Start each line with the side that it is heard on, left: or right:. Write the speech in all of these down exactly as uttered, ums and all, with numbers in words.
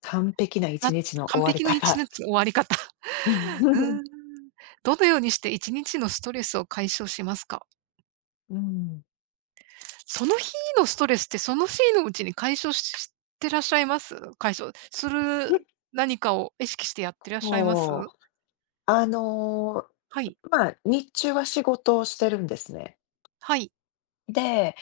left: 完璧な1
right: な
left: 日の終
right: 完
left: わり
right: 璧な一日
left: 方。
right: の終わり方。う ーん。どのようにして一日のストレスを解消しますか？
left: うん。
right: その日のストレスってその日のうちに解消ししてらっしゃいます？解消する
left: 結
right: 何かを意識してやってらっしゃいます？
left: 構、あの、
right: はい。
left: まあ、日中は仕事をしてるんですね。
right: はい。
left: で、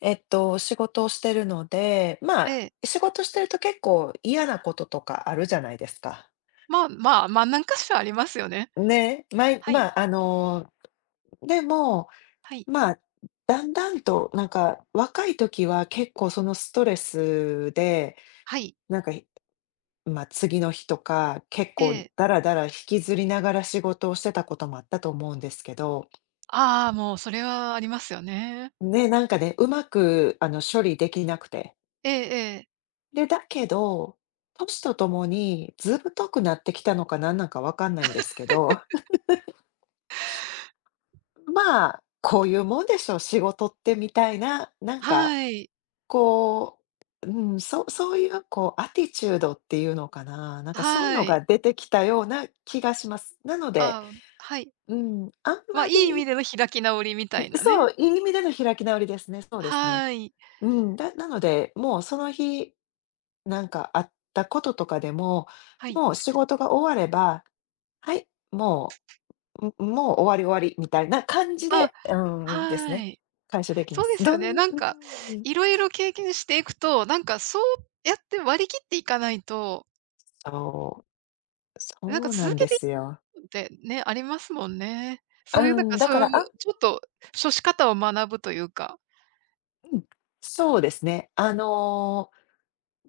left: えっと、仕事をしてるので、まあ、
right: ええ。
left: 仕事してると結構嫌なこととかあるじゃないですか。
right: まあまあ、ま、何かしらありますよね。
left: ね、まい
right: はい。
left: まあ、あの、でも、
right: はい。
left: まあ、だんだんと、なんか、若い時は結構そのストレスで、
right: はい。
left: なんかまあ、次の日とか、結
right: え
left: 構
right: え。
left: ダラダラ引きずりながら仕事をしてたこともあったと思うんですけど、
right: ああ、もうそれはありますよね。
left: ね、なんかね、うまくあの、処理できなくて。
right: ええええ。
left: で、だけど、歳とともに図太くなってきたのかなんなんかわかんないんですけど、まあ、こういうもんでしょう、仕事ってみたいな、なんか、
right: はい。
left: こう、うん、そそういうこうアティチュードっていうのかな、なんかそういう
right: は
left: のが
right: い。
left: 出てきたような気がします。なので、
right: ああ、はい。
left: うん、あん
right: まあ、
left: ま
right: いい意味
left: り
right: での開き直りみたい
left: う
right: な
left: そ
right: ね。
left: う、いい意味での開き直りですね。そうですね。
right: はい。
left: うん、だなので、もうその日、なんかあったこととかでも、
right: はい。
left: もう仕事が終われば、はい、もう、んもう終わり終わりみたいな感じ
right: あ、
left: で、うん、です
right: は
left: ね。
right: い。
left: 解消できま
right: そう
left: す。
right: です
left: ど
right: よ
left: ん
right: ね。なん
left: う
right: か、
left: ん、
right: いろいろ経験していくと、なんかそうやって割り切っていかないと、
left: そう、
right: なん
left: そ
right: か
left: うな
right: 続
left: ん
right: け
left: で
right: てい
left: すよ。
right: くのってね、ありますもんね。
left: う
right: そういうなん
left: ん、
right: か、
left: だ
right: そう
left: か
right: いう
left: ら、あ
right: ちょっと処し方を学ぶというか。
left: うん、そうですね。あの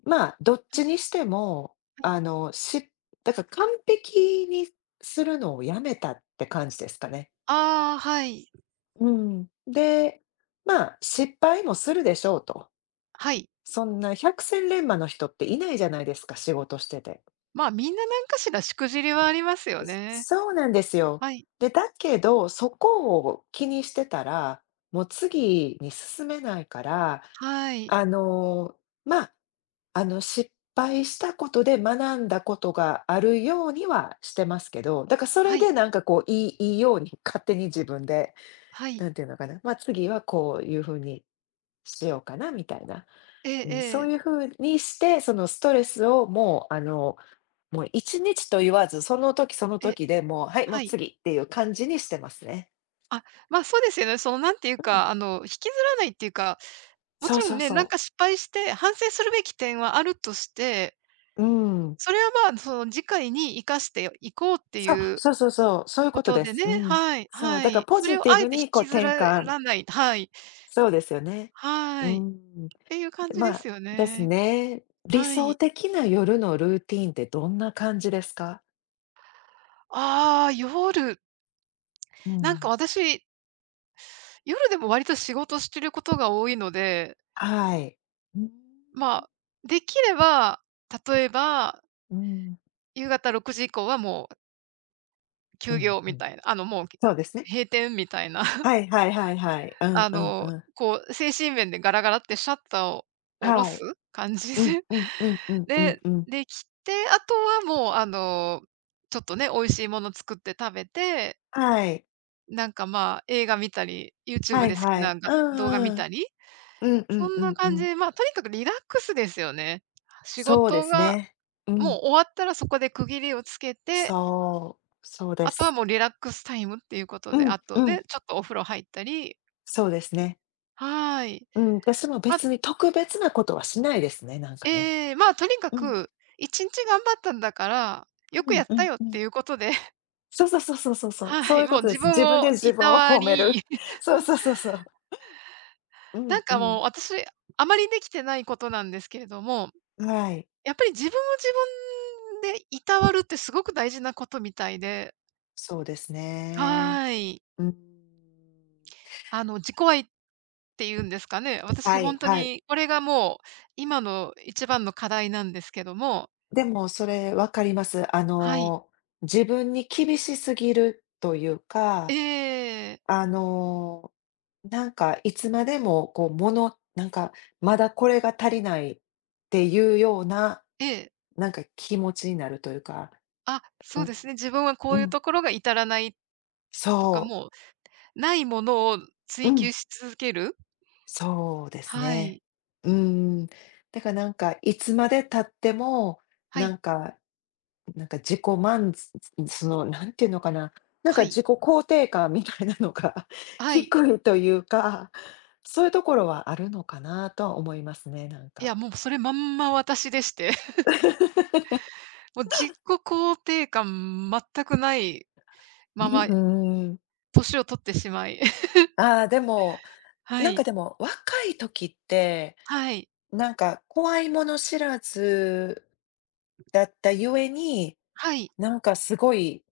left: ーまあ、どっ
right: はい
left: ちにしても、
right: はい。
left: あの、しだから完璧にするのをやめたって感じですかね。
right: ああ、はい。
left: うん。で、まあ、失敗もするでしょうと。
right: はい。
left: そんな百戦錬磨の人っていないじゃないですか、仕事してて。
right: まあ、みんな何かしらしくじりはありますよね。
left: そうなんですよ。
right: はい。
left: で、だけど、そこを気にしてたら、もう次に進めないから、
right: はい。
left: あの、まあ、あの、失敗したことで学んだことがあるようにはしてますけど、だからそ
right: は
left: れ
right: い。
left: でなんかこう、いいいいように勝手に自分で
right: はい。
left: なんていうのかな、まあ、次はこういう風にしようかなみたいな。
right: ええ
left: うん、
right: え
left: そう
right: え。
left: いう風にして、そのストレスをもう、あの、もういちにちと言わず、その時その
right: ええ、
left: 時でもう、はい、も
right: は
left: う
right: い。
left: 次っていう感じにしてますね。
right: あ、ま、そうですよね。そのなんていう
left: うん、
right: か、あの、引きずらないっていうか、も
left: そう
right: ちろ
left: そ
right: ん
left: う
right: ね、
left: そ
right: なんか
left: う。
right: 失敗して反省するべき点はあるとして、
left: うん。
right: それは、まあ、その次回に生かしていこうって
left: そう、
right: いう
left: そうそうそう、そういう
right: こ
left: こと
right: と
left: で
right: で
left: す。
right: ね、
left: うん。
right: はい、
left: そう、
right: は
left: だから
right: い。
left: ポ
right: それ
left: ジ
right: を
left: ティ
right: あえ
left: ブ
right: て引
left: にこう
right: きず
left: 転
right: ら
left: 換
right: らないはい、
left: そうですよね。う
right: はい。っ
left: ん、
right: ていう感じで
left: まあ、
right: すよ
left: です
right: ね。
left: ね。理
right: は
left: 想
right: い。
left: 的な夜のルーティーンってどんな感じですか？
right: ああ、夜、
left: う
right: なんか
left: ん。
right: 私、夜でも割と仕事してることが多いので、
left: はい。うん、
right: まあ、できれば、例えば、
left: うん、
right: 夕方ろくじ以降はもう
left: う
right: 休
left: ん、
right: 業
left: う
right: み
left: ん。
right: たいな、あの、もう、
left: そうですね。
right: 閉店みたいな、
left: はいはいはいはい。うん
right: あ
left: うん
right: の、
left: うん。
right: こう、精神面でガラガラってシャッターを下ろ
left: は
right: す
left: い。
right: 感じ
left: うんうんうんう
right: で、
left: んうん うん。
right: で、できて、あとはもう、あの、ちょっとね、美味しいもの作って食べて、
left: はい。
right: なんか、まあ、映画見たり、
left: は
right: YouTube
left: い
right: で好き
left: は
right: な
left: い。
right: が
left: う
right: 動画見
left: んうん。
right: たり、
left: うんう
right: そ
left: ん
right: ん
left: う
right: な
left: んう
right: 感じ
left: ん。
right: で、まあ、とにかくリラックスですよね。仕
left: そうで
right: 事
left: す
right: が
left: ね。うん。
right: もう終わったらそこで区切りをつけて
left: そう、そうで
right: あとは
left: す。
right: もうリラックスタイムっていうこと
left: う
right: で、
left: ん
right: あと
left: うん。
right: ね、ちょっとお風呂入ったり、
left: そうですね。
right: はい。
left: うん、私も
right: あ
left: 別に特別なことはしないですね、なんかね。
right: ええ、まあ、とにか
left: うん。
right: くいちにち頑張ったんだから、よ
left: う
right: くや
left: ん
right: っ
left: う
right: た
left: ん
right: よっ
left: う
right: て
left: ん。
right: いうことで、
left: そうそうそうそうそうそう。そ
right: は
left: うい
right: い、
left: うこ
right: もう
left: とで
right: 自
left: す。
right: 分
left: 自分で
right: を
left: 自
right: い
left: 分
right: た
left: を
right: わ
left: 褒める。
right: り、
left: そ
right: そ
left: う
right: う、
left: そうそうそう。うん
right: なん
left: う
right: か
left: ん。
right: もう私、あまりできてないことなんですけれども、
left: はい、
right: やっぱり自分を自分でいたわるってすごく大事なことみたいで、
left: そうですね。
right: はい。
left: うん。
right: あの、自己愛ていうんですかね。私
left: はい、
right: 本当
left: はい。
right: にこれがもう、今の一番の課題なんですけども。
left: でもそれわかります。あ
right: はい。
left: の、自分に厳しすぎるというか、
right: ええ。
left: あの、なんかいつまでもこうものなんかまだこれが足りないっていうような、
right: ええ。
left: なんか気持ちになるというか、
right: あ、
left: う
right: そう
left: ん、
right: ですね。自分はこ
left: う
right: ういう
left: ん、
right: ところが至らないとか、
left: そ
right: もうないものを
left: う、う
right: 追
left: ん、
right: 求し続ける。
left: そうです
right: は
left: ね。
right: い。
left: うん。だからなんかいつまで経っても、
right: は
left: な
right: い。
left: んかなんか自己満足その、なんていうのかな、なん
right: は
left: か
right: い。
left: 自己肯定感みたいなのが
right: は
left: 低
right: い。
left: いというか、そういうところはあるのかなとは思いますね、なん
right: いや、
left: か。
right: もうそれまんま私でして。もう自己肯定感全くない
left: う
right: まま、
left: ん、うん。
right: 年を取ってしまい。
left: ああ、でも、
right: は
left: なんか
right: い。
left: でも、若い時って、
right: はい。
left: なんか怖いもの知らずだったゆえに、
right: はい。
left: なんかすごい、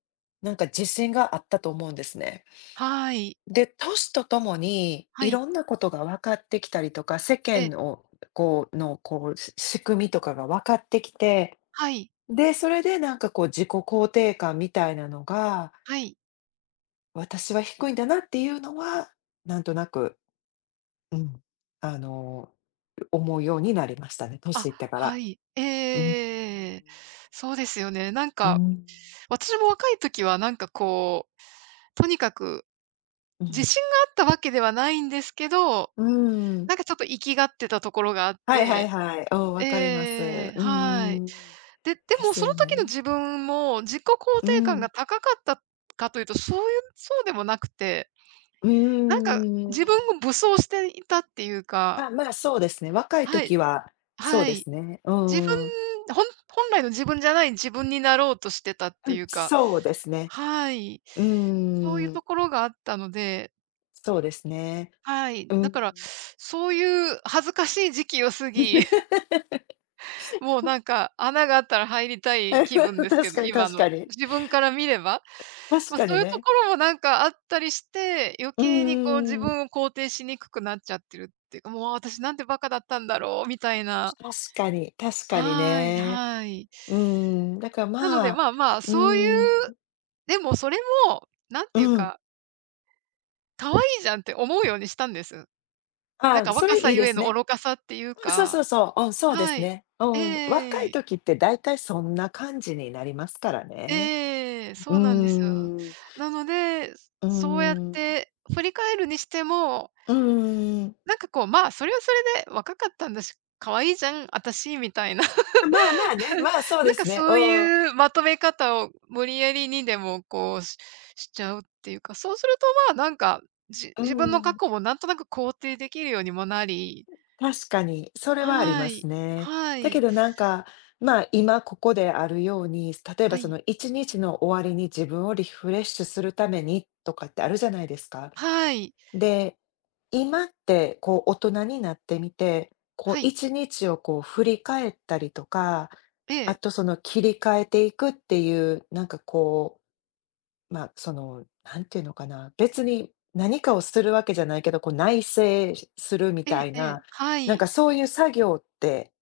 left: なんか自信があったと思うんですね。
right: はい。
left: で、年とともに、
right: は
left: い
right: い。
left: ろんなことが分かってきたりとか、世間
right: え。
left: のこうの、こう、し仕組みとかが分かってきて、
right: はい。
left: で、それでなんかこう自己肯定感みたいなのが、
right: はい。
left: 私は低いんだなっていうのは、なんとなく、うん、あの、思うようになりましたね、
right: あ、
left: 年いってか
right: は
left: ら。
right: い。ええ
left: うん。
right: ええええ。そうですよね。なん
left: う
right: か、
left: ん。
right: 私も若い時はなんかこう、とにかく
left: う
right: 自
left: ん。
right: 信があったわけではないんですけど、
left: うーん。
right: なんかちょっと粋がってたところがあっ
left: はいはい
right: て。
left: はい。うん、分かります。うん
right: ええ
left: うん
right: はい。
left: うんうんはいはいはいおわかりますうん
right: で、で
left: で
right: も
left: す
right: その
left: よ
right: 時の
left: ね。
right: 自分も自己肯
left: う
right: 定感
left: ん。
right: が高かったかというと、そういうそうでもなくて、
left: う
right: なんか
left: ん。
right: 自分を武装していたっていうか
left: あ、まあ、そうですね。若い
right: は
left: 時
right: い、
left: は、そう
right: は
left: で
right: い。
left: すね。う
right: 自
left: ーん。
right: 分、ほん本来の自分じゃない自分になろうとしてたってい うか、
left: そうですね。
right: はい。
left: うー
right: そういうと
left: ん。
right: ころがあったので、
left: そうですね。
right: はい。
left: う
right: だから、
left: ん。
right: そういう恥ずかしい時期を過ぎ、もうなんか穴があったら入りたい
left: 確
right: 気分ですけど、
left: かに
right: 今
left: 確か
right: の
left: に。
right: 自分から見れば。
left: 確
right: ま、
left: か
right: そ
left: に
right: ういうと
left: ね。
right: ころもなんかあったりして、余
left: う
right: 計にこう自
left: ーん。
right: 分を肯定しにくくなっちゃってるっていうか、もう私なんてバカだったんだろうみたいな。
left: 確かに、確かに
right: はい
left: ね。
right: はい。
left: うーん、だから、
right: なの
left: ま
right: で、
left: あ、
right: まあまあ、
left: う
right: そう
left: ー
right: いう
left: ん、
right: でもそれも、なん
left: う
right: ていう
left: ん。
right: か、可愛いじゃんって思うようにしたんです。なん
left: ああ、
right: か
left: そ
right: 若
left: れ
right: さ
left: いい
right: ゆ
left: で
right: え
left: す
right: の
left: ね。
right: 愚かさっていう
left: うん、そうそ
right: か、
left: うそう。うん、そうで
right: は
left: す
right: い。
left: ね。うん。若
right: え
left: い
right: え、
left: 時って大体そんな感じになりますからね。
right: ええ、
left: う
right: そ
left: ー
right: うなんですよ。
left: ん。
right: なので、
left: うー
right: そうやっ
left: ん。
right: て振り返るにしても、
left: うーん。
right: なんかこう、まあ、それはそれで若かったんだし、可愛いじゃん、私みたいな。
left: あ、まあまあね、まあ、そうで
right: なんか
left: すね。
right: そう
left: うん。
right: いうまとめ方を無理やりにでもこう、ししちゃうっていうか、そうするとまあ、なんか、じ
left: う
right: 自分の過
left: ん、
right: 去もなんとなく肯定できるようにもなり
left: 確かに、それはあり
right: は
left: ます
right: い。
left: ね。
right: は
left: だけ
right: い。
left: どなんか、まあ、今ここであるように、例えば
right: は
left: そ
right: い。
left: のいちにちの終わりに自分をリフレッシュするためにとかってあるじゃないですか。
right: はい。
left: で、今ってこう大人になってみて、こう
right: はい。
left: いちにちをこう振り返ったりとか、
right: え
left: あ
right: え。
left: とその切り替えていくっていう、なんかこうまあ、その、なんていうのかな、別に何かをするわけじゃないけど、こう内省するみ
right: え
left: た
right: え
left: い
right: ええ。
left: な、
right: は
left: なんか
right: い。
left: そういう作業って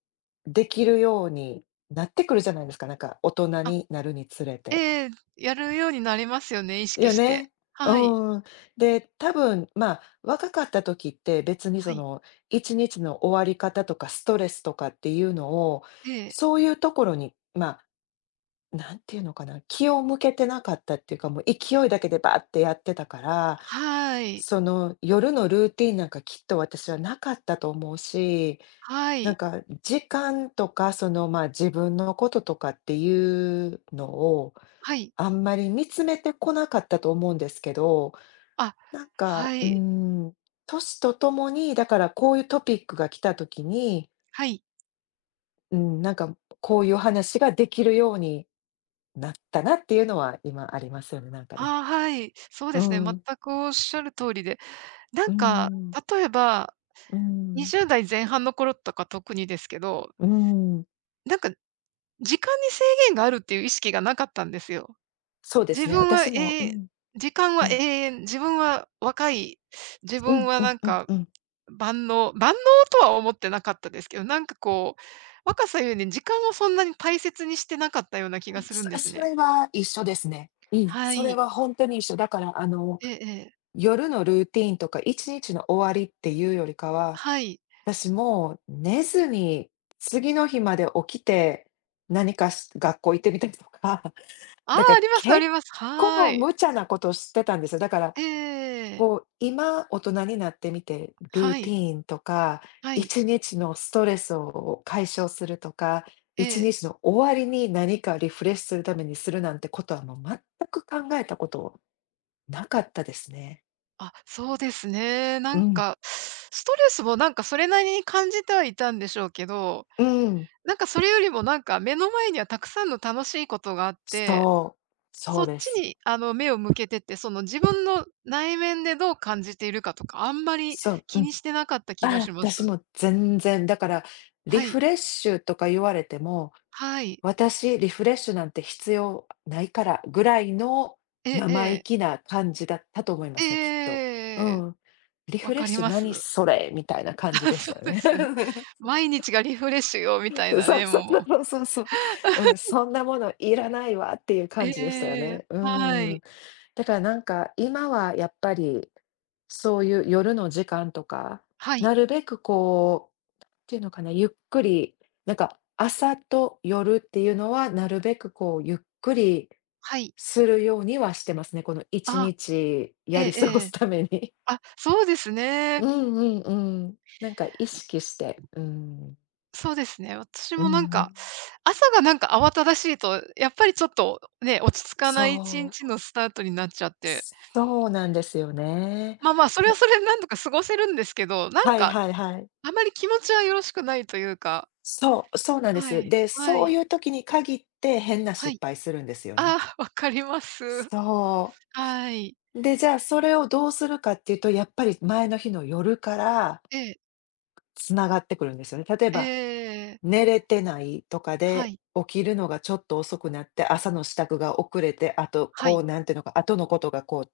left: できるようになってくるじゃないですか、なんか大人
right: あ、
left: になるにつれて。
right: ええ、やるようになりますよね、意識
left: よ
right: して。
left: ね。
right: はい。
left: うん。で、多分、まあ、若かった時って別にそ
right: はい。
left: のいちにちの終わり方とかストレスとかっていうのを、
right: ええ。
left: そういうところに、まあ、なんていうのかな、気を向けてなかったっていうか、もう勢いだけでバーってやってたから
right: はい。
left: その夜のルーティンなんかきっと私はなかったと思うし、
right: は
left: なん
right: い。
left: か時間とか、その、まあ、自分のこととかっていうのを、
right: はい。
left: あんまり見つめてこなかったと思うんですけど、
right: あ、
left: なんか、
right: は
left: う
right: い。
left: ん、年とともに、だからこういうトピックが来た時に、
right: はい。
left: うん、なんかこういう話ができるようになったなっていうのは今ありますよね、なんかね。
right: ああ、はい。そう
left: う
right: ですね、全
left: ん、
right: くおっしゃる通りで、な
left: う
right: んか、
left: ん、
right: 例えば、
left: うん、
right: にじゅう代前半の頃とか特にですけど、
left: うん。
right: なんか時間に制限があるっていう意識がなかったんですよ。
left: そうです
right: 自
left: ね、
right: 分は
left: 私
right: 永
left: も、う
right: 遠、
left: ん。
right: 時間
left: う
right: は永
left: ん、
right: 遠、自分は若い、自
left: う
right: 分
left: ん
right: は
left: う
right: な
left: ん
right: ん
left: うん
right: か
left: うん。うん
right: 万能万能とは思ってなかったですけど、なんかこう、若さゆえに時間をそんなに大切にしてなかったような気がするん
left: そ
right: です
left: そ
right: ね。
left: れは一緒ですね。うん。
right: は
left: それ
right: い。
left: はほんとに一緒。だから、あの、
right: ええええ。
left: 夜のルーティンとかいちにちの終わりっていうよりかは、
right: はい。
left: 私もう寝ずに、次の日まで起きて、何かし学校行ってみたりとか、
right: ああ、
left: だか
right: あ
left: ら
right: りますあ
left: 結
right: ります。は
left: 構
right: ーい。
left: 無茶なことしてたんですよ。だから
right: ええええ。
left: こう、今大人になってみて、ルー
right: は
left: テ
right: い、
left: ィーンとか、
right: はい、
left: いちにちのストレスを解消するとか、
right: え
left: 1
right: え。
left: 日の終わりに何かリフレッシュするためにするなんてことはもう全く考えたことなかったですね。
right: あ、そうですね。な
left: う
right: ん
left: ん、
right: か、ストレスもなんかそれなりに感じてはいたんでしょうけど
left: うん、
right: なんかそれよりもなんか目の前にはたくさんの楽しいことがあって、
left: そう、そ
right: そ
left: う
right: っ
left: で
right: ち
left: す。
right: にあの目を向けてって、その自分の内面でどう感じているかとか、あんまり
left: そう、う
right: 気に
left: ん。
right: してなかった気が
left: あ、
right: します。
left: 私も全然、だからリ
right: は
left: フ
right: い。
left: レッシュとか言われても、
right: はい。
left: 私、リフレッシュなんて必要ないから、ぐらいの
right: えええ
left: 生意
right: え。
left: 気な感じだったと思いま
right: ええ
left: す
right: え
left: ね、きっと。う
right: ええ
left: ん。リ
right: え
left: フレッ
right: かり
left: シュ
right: ま
left: 何
right: す。
left: それ、みたいな感じ でし
right: そう
left: たよ
right: で
left: ね。
right: すよね。毎日がリフレッシュよみたい
left: そう
right: なね、
left: そう
right: もう。
left: そうそうそう。うん、そんなものいらないわっていう
right: え
left: 感じでしたよ
right: ええ。
left: ね。う
right: は
left: ん。
right: い。
left: だからなんか、今はやっぱり、そういう夜の時間とか、
right: はい。
left: なるべくこう、ていうのかな、ゆっくり、なんか朝と夜っていうのは、なるべくこうゆっくり
right: はい。
left: するようにはしてますね。この1
right: あ、
left: 日
right: え
left: やり
right: え
left: 過ご
right: え
left: す
right: え。
left: ために。
right: あ、そうです
left: う
right: ね。
left: んうんうん。なんか意識して、うん。
right: そうですね。私
left: う
right: もなんか、
left: ん。
right: 朝がなんか慌ただしいと、やっぱりちょっとね、落ち着かない1
left: そう。
right: 日のスタートになっちゃって、
left: そうなんですよね。
right: まあまあ、それは
left: ね、
right: それでなんとか過ごせるんですけど、なん
left: はい
right: か、
left: はいはい。
right: あまり気持ちはよろしくないというか、
left: そう、そうなんで
right: は
left: す。
right: い、
left: で、
right: は
left: そう
right: い、
left: いう時に限って変な
right: は
left: 失
right: い。
left: 敗するんですよね。
right: ああ、わかります。
left: そう。
right: はい。
left: で、じゃあ、それをどうするかっていうと、やっぱり前の日の夜から
right: ええ、
left: つながってくるんですよね。例え
right: え
left: ば、
right: え、
left: 寝れてないとか
right: は
left: で、
right: い、
left: 起きるのがちょっと遅くなって、朝の支度が遅れて、あと、
right: は
left: こ
right: い。
left: う、なんていうのか、後のことがこ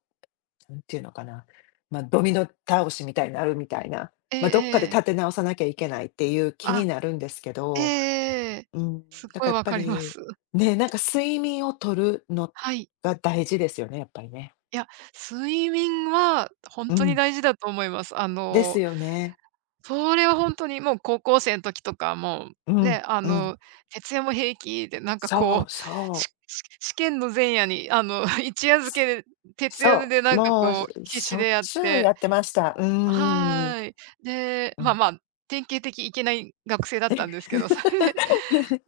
left: う、なんていうのかな、まあ、ドミノ倒しみたいになるみたいな、
right: え
left: まあ、ど
right: え
left: っかで
right: ええ。
left: 立て直さなきゃいけないっていう気に
right: あ、
left: なるんですけ
right: えええ
left: ど、
right: えあええ
left: うん、
right: すっ
left: だ
right: ごい
left: からやっ
right: わ
left: ぱ
right: かりま
left: り、
right: す。
left: ね、なんか睡眠をとるの
right: はい。
left: が大事ですよね、やっぱりね。
right: いや、睡眠は本
left: う
right: 当に
left: ん、
right: 大事だと思います。あ
left: です
right: の
left: よね。
right: それは本当にもう高校生の時とか、も
left: う
right: う、
left: ん、
right: ね、あ
left: うん。
right: の、「徹夜も平気」で、なんか
left: そ
right: こ
left: う
right: う、
left: そ
right: し
left: う。
right: し試験の前夜に、あの、一夜漬けで、徹夜
left: そ
right: で
left: う、
right: なんか
left: もう、し
right: こう、必
left: し
right: 死
left: ょ
right: で
left: っ
right: やっ
left: ちゅう
right: て
left: やってました。うーん。
right: はーい。で、
left: う
right: まあ
left: ん。
right: まあ、典型的いけない学生だったんですけど、それで、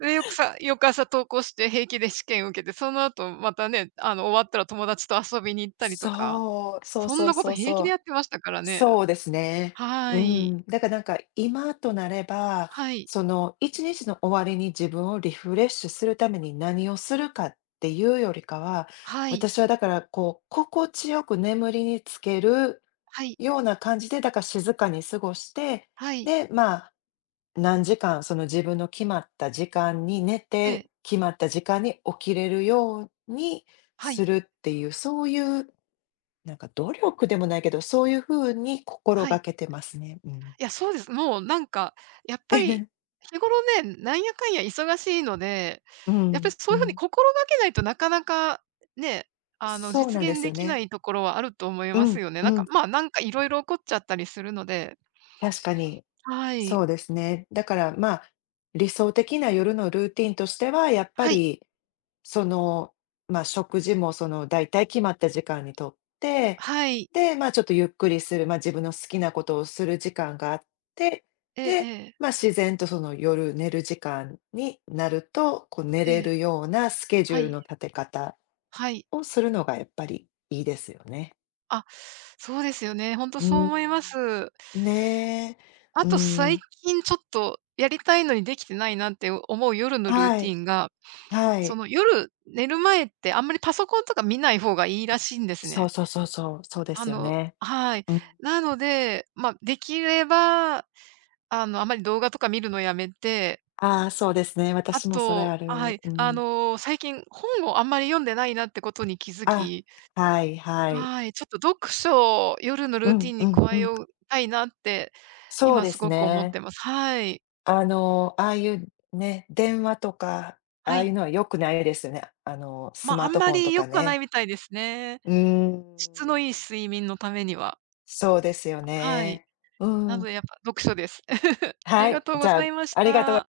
right: で、よくさ翌朝登校して平気で試験受けて、その後またね、あの、終わったら友達と遊びに行ったりとか、
left: そう、そう
right: そん
left: そう
right: なこと
left: そう
right: 平
left: そ
right: 気でや
left: う。
right: ってましたからね。
left: そうですね。
right: は
left: う
right: ーい。
left: ん。だからなんか、今となれば、
right: はい。
left: そのいちにちの終わりに自分をリフレッシュするために何をするかっていうよりかは、
right: はい。
left: 私はだからこう、心地よく眠りにつける
right: はい。
left: ような感じで、だから静かに過ごして、
right: はい、
left: で、まあ何時間、その自分の決まった時間に寝
right: え
left: て、
right: え、
left: 決まった時間に起きれるように
right: は
left: す
right: い、
left: るっていう、そういうなんか努力でもないけど、そういう風に心
right: は
left: が
right: い。
left: けてますね。うん。
right: いや、そうです。もうなんか、やっぱり 日頃ね、なんやかんや忙しいので、
left: う
right: やっぱ
left: ん、
right: りそ
left: う
right: ういう風に
left: ん。
right: 心がけないとなかなかね、あの、
left: そう
right: 実
left: なんで
right: 現
left: す
right: で
left: よ
right: きな
left: ね。
right: いところはあると思い
left: う
right: ます
left: ん、
right: よね。
left: う
right: なんか、
left: ん、
right: まあ、なんかいろいろ起こっちゃったりするので。
left: 確かに。
right: は
left: そ
right: い。
left: うですね。だから、まあ、理想的な夜のルーティンとしては、やっぱ
right: はい、
left: り、その、まあ、食事もその、だいたい決まった時間にとって、
right: はい。
left: で、まあ、ちょっとゆっくりする、まあ、自分の好きなことをする時間があって、
right: えええ
left: で、
right: え、
left: まあ、自然とその夜寝る時間になると、こう寝
right: え
left: れ
right: え、
left: るようなスケジュ
right: は
left: ール
right: い、
left: の立て方
right: はい。
left: をするのがやっぱりいいですよね。
right: あ、そうですよね。ほんと
left: う
right: そう
left: ー
right: 思いま
left: ん。
right: す。
left: ねえ。
right: あ
left: うー
right: と最
left: ん。
right: 近ちょっとやりたいのにできてないなって思う夜のルー
left: は
right: テ
left: い。
right: ィンが
left: は
right: そ
left: い。
right: の夜、寝る前ってあんまりパソコンとか見ない方がいいらしいんです
left: そう
right: ね。
left: そうそうそう、そうで
right: あ
left: すよ
right: の
left: ね。
right: はい。
left: うん。
right: なので、まあ、できれば、あの、あまり動画とか見るのやめて、
left: ああ、そうですね。
right: あ
left: 私もそれ
right: と
left: あ
right: は
left: る。
right: い、
left: う
right: あ
left: ん。
right: の、最近本をあんまり読んでないなってことに気づ
left: あ、
right: き、
left: はいはい。
right: はい、ちょっと読書を夜の
left: う
right: ルーテ
left: ん
right: ィン
left: う
right: に
left: ん
right: 加
left: う
right: え
left: ん。
right: ようたいなって、
left: そう
right: 今
left: で
right: す
left: す
right: ごく思っ
left: ね。
right: てます。はい。
left: あの、ああいうね、電話とか、あ
right: は
left: あいう
right: い。
left: のは良くないですよね。あの、ス
right: まあ、
left: マ
right: あ
left: ー
right: ん
left: トフ
right: ま
left: ォンと
right: り良
left: か
right: くはない
left: ね。
right: みたいですね。
left: うーん。
right: 質のいい睡眠のためには。
left: そうですよ
right: はい。
left: ね。う
right: なの
left: ん。
right: でやっぱ読書です。あ
left: は
right: りが
left: い、
right: とう
left: じ
right: ご
left: ゃ
right: ざ
left: あ、
right: いまし
left: ありがとうございます。
right: た。